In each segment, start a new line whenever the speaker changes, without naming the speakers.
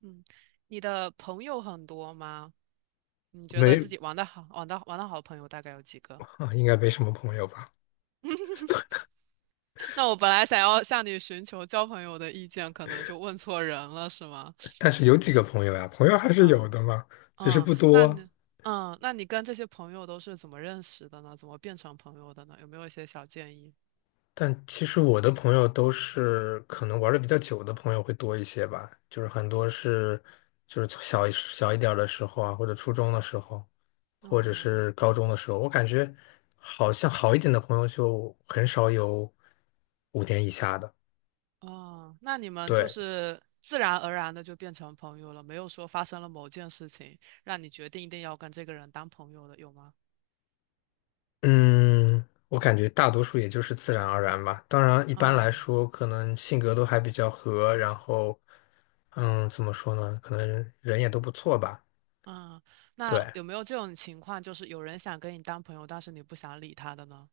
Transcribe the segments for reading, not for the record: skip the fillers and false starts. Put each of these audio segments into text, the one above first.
嗯，你的朋友很多吗？你觉得自
没，
己玩的好、玩的好的朋友大概有几个？
啊应该没什么朋友吧？
那我本来想要向你寻求交朋友的意见，可能就问错人了，是吗？
但是有几个朋友呀，朋友还是有
嗯
的嘛，只是
嗯。
不
那
多。
你嗯，那你跟这些朋友都是怎么认识的呢？怎么变成朋友的呢？有没有一些小建议？
但其实我的朋友都是可能玩的比较久的朋友会多一些吧，就是很多就是从小一小一点儿的时候啊，或者初中的时候，或者
嗯。
是高中的时候，我感觉好像好一点的朋友就很少有5年以下的。
哦，那你们就
对，
是自然而然的就变成朋友了，没有说发生了某件事情让你决定一定要跟这个人当朋友的，有吗？
嗯，我感觉大多数也就是自然而然吧。当然，一般来说，可能性格都还比较合，然后，怎么说呢？可能人也都不错吧。
嗯，那
对，
有没有这种情况，就是有人想跟你当朋友，但是你不想理他的呢？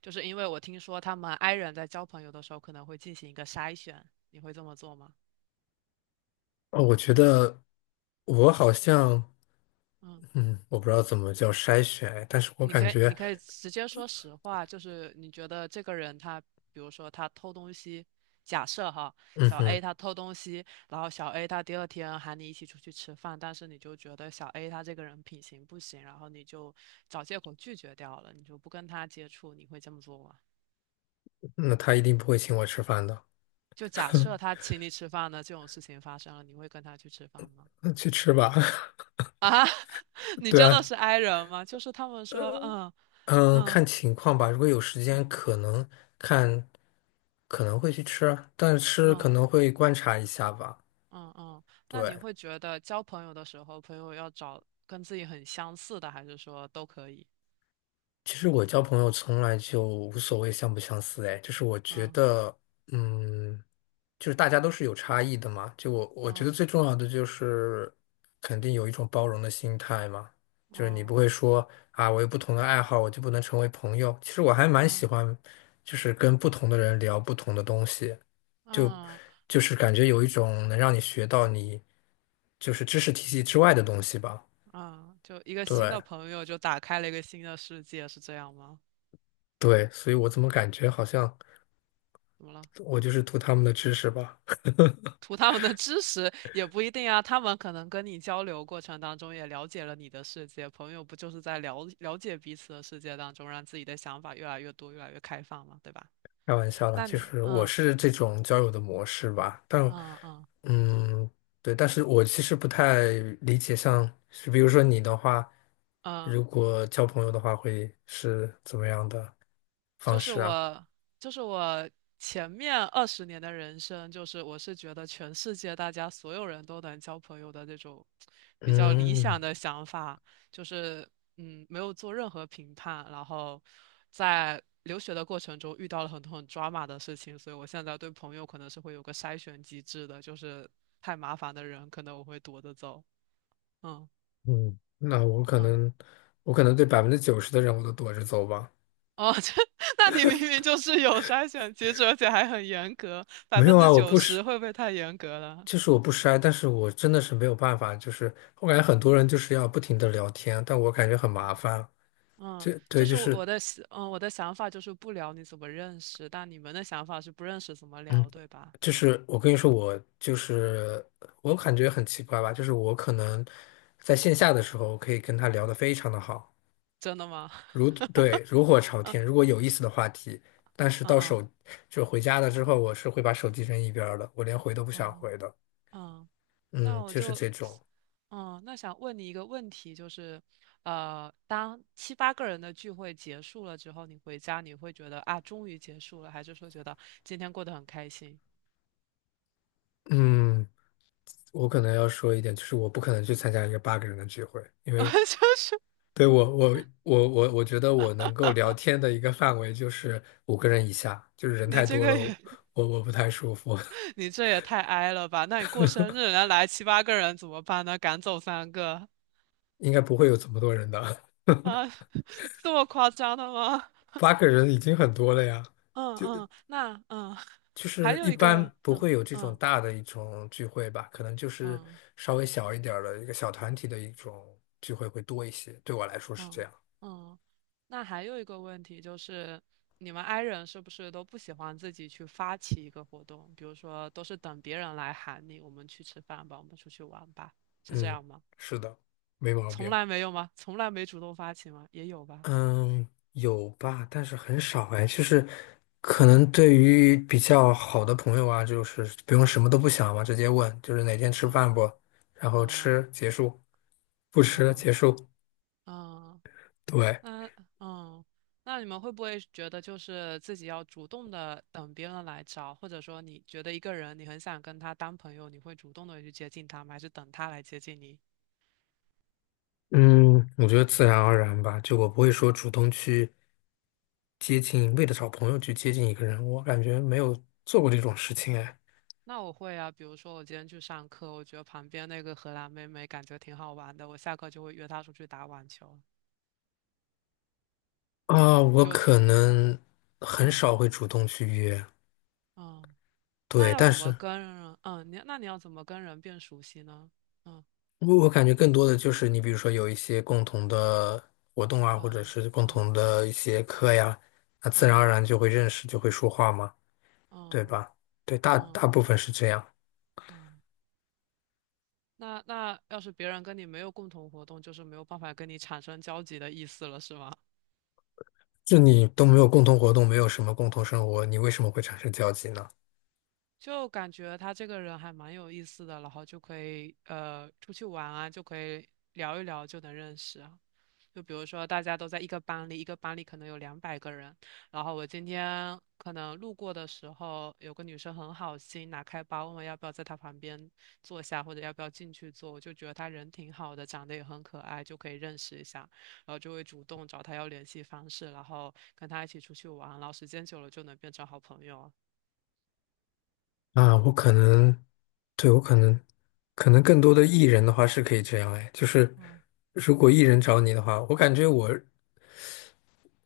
就是因为我听说他们 i 人在交朋友的时候可能会进行一个筛选，你会这么做吗？
哦，我觉得我好像，
嗯，
嗯，我不知道怎么叫筛选，但是我
你
感
可以，
觉，
你可以直接说实话，就是你觉得这个人他，比如说他偷东西，假设哈，
嗯
小 A
哼。
他偷东西，然后小 A 他第二天喊你一起出去吃饭，但是你就觉得小 A 他这个人品行不行，然后你就找借口拒绝掉了，你就不跟他接触，你会这么做吗？
那他一定不会请我吃饭的。
就假 设他请你吃饭呢，这种事情发生了，你会跟他去吃饭吗？
那去吃吧。
啊，你
对
真的
啊，
是 i 人吗？就是他们说，嗯。
嗯，
嗯
看情况吧。如果有时间，
嗯
看，可能会去吃啊但是可
嗯
能会观察一下吧。
嗯嗯。那
对，
你会觉得交朋友的时候，朋友要找跟自己很相似的，还是说都可以？
其实我交朋友从来就无所谓相不相似，哎，就是我觉
嗯。
得，嗯。就是大家都是有差异的嘛。就我觉得
嗯
最重要的就是肯定有一种包容的心态嘛，就是你不
嗯
会说啊，我有不同的爱好，我就不能成为朋友。其实我还蛮喜
嗯
欢，就是跟不同的人聊不同的东西，就
嗯
感觉有一种能让你学到你就是知识体系之外的东西吧。
嗯。就一个新
对
的朋友就打开了一个新的世界，是这样吗？
对，所以我怎么感觉好像
怎么了？
我就是图他们的知识吧。
图他们的知识也不一定啊，他们可能跟你交流过程当中也了解了你的世界，朋友不就是在了解彼此的世界当中，让自己的想法越来越多，越来越开放嘛，对吧？
开玩笑了，
那
就
你，
是我
嗯
是这种交友的模式吧，但
嗯嗯
嗯，对，但是我其实不太理解像，是比如说你的话，
嗯。
如果交朋友的话，会是怎么样的方
就是
式啊？
我，就是我前面20年的人生，就是我是觉得全世界大家所有人都能交朋友的这种比较理
嗯
想的想法，就是嗯，没有做任何评判，然后在留学的过程中遇到了很多很抓马的事情，所以我现在对朋友可能是会有个筛选机制的，就是太麻烦的人，可能我会躲着走。嗯
嗯，那我可
嗯。
能，我可能对90%的人我都躲着走吧。
哦，这 那你明明就是有筛选机制，而且还很严格，百
没有
分
啊，
之
我
九
不是，
十会不会太严格了？
就是我不筛，但是我真的是没有办法，就是我感觉很多人就是要不停的聊天，但我感觉很麻烦。
嗯，
就
就
对，就
是我
是。
我的想嗯我的想法就是不聊你怎么认识，但你们的想法是不认识怎么
嗯。
聊，对吧？
就是我跟你说，我就是我感觉很奇怪吧，就是我可能在线下的时候可以跟他聊得非常的好，
真的吗？
如火朝天，如果有意思的话题，但是
嗯
到
嗯
手就回家了之后，我是会把手机扔一边儿的，我连回都不想
嗯
回的。
嗯。那
嗯，
我
就是
就，
这种。
嗯，那想问你一个问题，就是，当七八个人的聚会结束了之后，你回家你会觉得啊，终于结束了，还是说觉得今天过得很开心？
嗯，我可能要说一点，就是我不可能去参加一个八个人的聚会，因
我
为
就是
对，我觉得我能够聊天的一个范围就是5个人以下，就是人
你
太
这
多
个
了，
也，
我不太舒服。
你这也太哀了吧？那你过生日，人家来七八个人怎么办呢？赶走三个
应该不会有这么多人的。
啊，这么夸张的吗？
8个人已经很多了呀，
嗯嗯，那嗯，
就
还
是
有
一
一
般
个，
不
嗯
会有这种
嗯
大的一种聚会吧，可能就是
嗯
稍微小一点儿的一个小团体的一种聚会会多一些，对我来说是这
嗯
样。
嗯。那还有一个问题就是，你们 i 人是不是都不喜欢自己去发起一个活动？比如说，都是等别人来喊你，我们去吃饭吧，我们出去玩吧，是这
嗯，
样吗？
是的，没毛
从
病。
来没有吗？从来没主动发起吗？也有吧？
嗯，有吧，但是很少哎。就是可能对于比较好的朋友啊，就是不用什么都不想嘛，直接问，就是哪天吃饭不，
嗯。
然后
啊
吃结束，不吃结
啊
束。
啊，
对，
那嗯，那你们会不会觉得就是自己要主动的等别人来找，或者说你觉得一个人你很想跟他当朋友，你会主动的去接近他吗？还是等他来接近你？
嗯，我觉得自然而然吧，就我不会说主动去接近，为了找朋友去接近一个人，我感觉没有做过这种事情哎。
那我会啊，比如说我今天去上课，我觉得旁边那个荷兰妹妹感觉挺好玩的，我下课就会约她出去打网球。
啊，我可
就
能很
嗯
少会主动去约，
嗯，那
对，
要
但
怎么
是。
跟人嗯你那你要怎么跟人变熟悉呢？嗯
我感觉更多的就是你比如说有一些共同的活动啊，或者
嗯
是共同
嗯
的一些课呀，那自然而
嗯
然就会认识，就会说话嘛，对
嗯
吧？对，大
嗯。
大
嗯。
部分是这样。
哦，那那要是别人跟你没有共同活动，就是没有办法跟你产生交集的意思了，是吗？
就你都没有共同活动，没有什么共同生活，你为什么会产生交集呢？
就感觉他这个人还蛮有意思的，然后就可以出去玩啊，就可以聊一聊，就能认识啊。就比如说，大家都在一个班里，一个班里可能有200个人。然后我今天可能路过的时候，有个女生很好心拿开包，问我要不要在她旁边坐下，或者要不要进去坐。我就觉得她人挺好的，长得也很可爱，就可以认识一下。然后就会主动找她要联系方式，然后跟她一起出去玩。然后时间久了就能变成好朋友啊。
啊，我可能，对，我可能，可能更多的艺人的话是可以这样哎，就是
嗯
如果艺人找你的话，我感觉我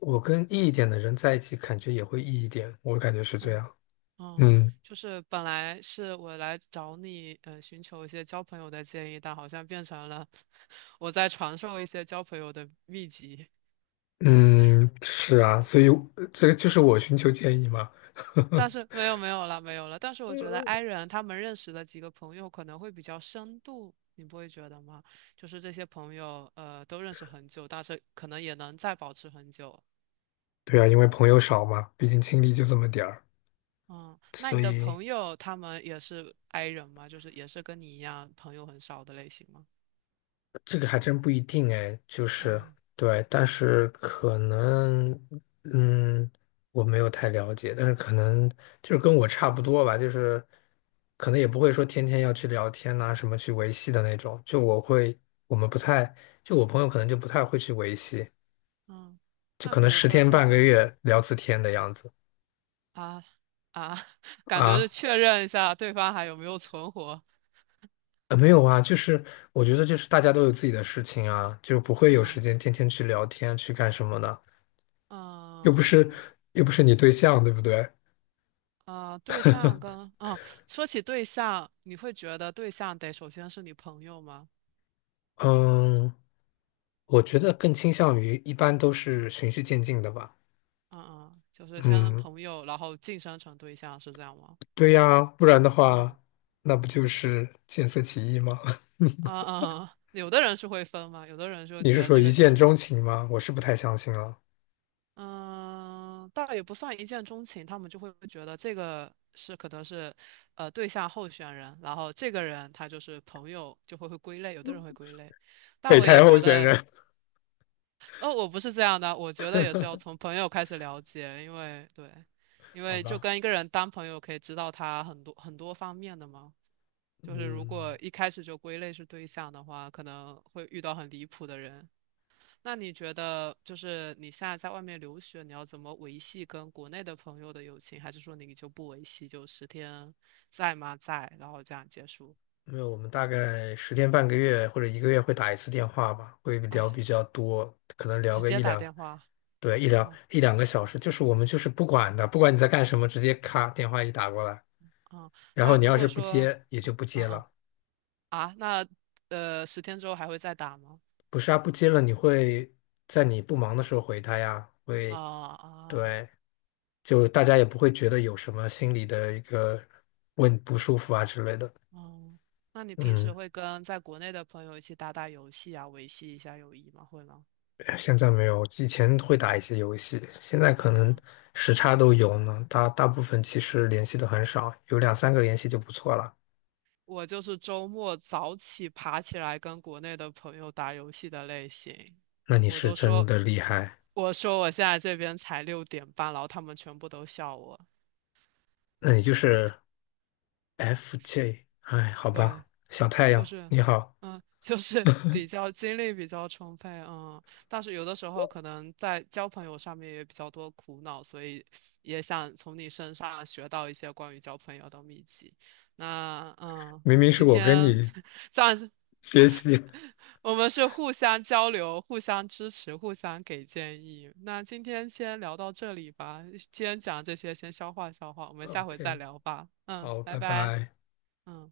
我跟 E 一点的人在一起，感觉也会 E 一点，我感觉是这
嗯。
样。
嗯，
嗯。
就是本来是我来找你，寻求一些交朋友的建议，但好像变成了我在传授一些交朋友的秘籍。
嗯，是啊，所以这个就是我寻求建议嘛。
但 是没有没有了没有了，但是我觉得 i 人他们认识的几个朋友可能会比较深度，你不会觉得吗？就是这些朋友，都认识很久，但是可能也能再保持很久。
对啊，因为朋友少嘛，毕竟精力就这么点儿，
嗯，那
所
你的
以
朋友他们也是 i 人吗？就是也是跟你一样朋友很少的类型吗？
这个还真不一定哎。就是
嗯
对，但是可能，嗯，我没有太了解，但是可能就是跟我差不多吧，就是可能也不会说天天要去聊天呐、什么去维系的那种。就我会，我们不太，就我朋友可能就不太会去维系，
嗯，
就
那
可
比
能
如
十
说
天
现
半个
在。
月聊次天的样子。
啊啊，感觉是
啊。
确认一下对方还有没有存活。
没有啊，就是我觉得就是大家都有自己的事情啊，就不会有时
嗯
间天天去聊天去干什么的，又不是
嗯。
又不是你对象，对不对？
啊，对象跟嗯，说起对象，你会觉得对象得首先是你朋友吗？
嗯，我觉得更倾向于一般都是循序渐进的吧。
嗯嗯，就是先
嗯，
朋友，然后晋升成对象，是这样吗？
对呀，不然的
嗯
话，那不就是见色起意吗？
嗯嗯嗯，有的人是会分嘛，有的人就
你
觉
是
得
说
这
一
个就
见
是
钟情吗？我是不太相信啊。
嗯，倒也不算一见钟情，他们就会觉得这个是可能是，对象候选人，然后这个人他就是朋友，就会归类，有的人会归类，但
北
我
台
也
候
觉
选
得，
人。
哦，我不是这样的，我觉得也是要从朋友开始了解，因为对，因
好
为就
吧，
跟一个人当朋友可以知道他很多很多方面的嘛，就是如
嗯。
果一开始就归类是对象的话，可能会遇到很离谱的人。那你觉得，就是你现在在外面留学，你要怎么维系跟国内的朋友的友情？还是说你就不维系，就10天在吗？在，然后这样结束
没有，我们大概十天半个月或者一个月会打一次电话吧，会
啊？
聊比较多，可能聊
直
个
接打电话，
对，一两
嗯
一两个小时，就是我们就是不管的，不管你在干什么，直接咔电话一打过来，
嗯。
然
那
后你
如
要
果
是不
说，
接也就
嗯
不接
嗯嗯
了，
啊，那10天之后还会再打吗？
不是啊，不接了你会在你不忙的时候回他呀，
啊
会，
啊
对，就大家
啊。
也不会觉得有什么心理的一个问不舒服啊之类的。
哦，那你平时
嗯。
会跟在国内的朋友一起打打游戏啊，维系一下友谊吗？会吗？
哎现在没有，以前会打一些游戏，现在可能
嗯。
时差都有呢。大部分其实联系的很少，有两三个联系就不错了。
我就是周末早起爬起来跟国内的朋友打游戏的类型。
那你
我
是
都
真
说，
的厉害，
我说我现在这边才6点半，然后他们全部都笑我。
那你就是 FJ。哎，好
对，
吧，小太
就
阳，
是，
你好，
嗯，就是比较精力比较充沛，嗯，但是有的时候可能在交朋友上面也比较多苦恼，所以也想从你身上学到一些关于交朋友的秘籍。那嗯，
明明是
今
我跟
天
你
这样
学习。
我们是互相交流、互相支持、互相给建议。那今天先聊到这里吧，今天讲这些先消化消化，我 们下回再
OK，
聊吧。嗯，
好，
拜
拜
拜。
拜。
嗯。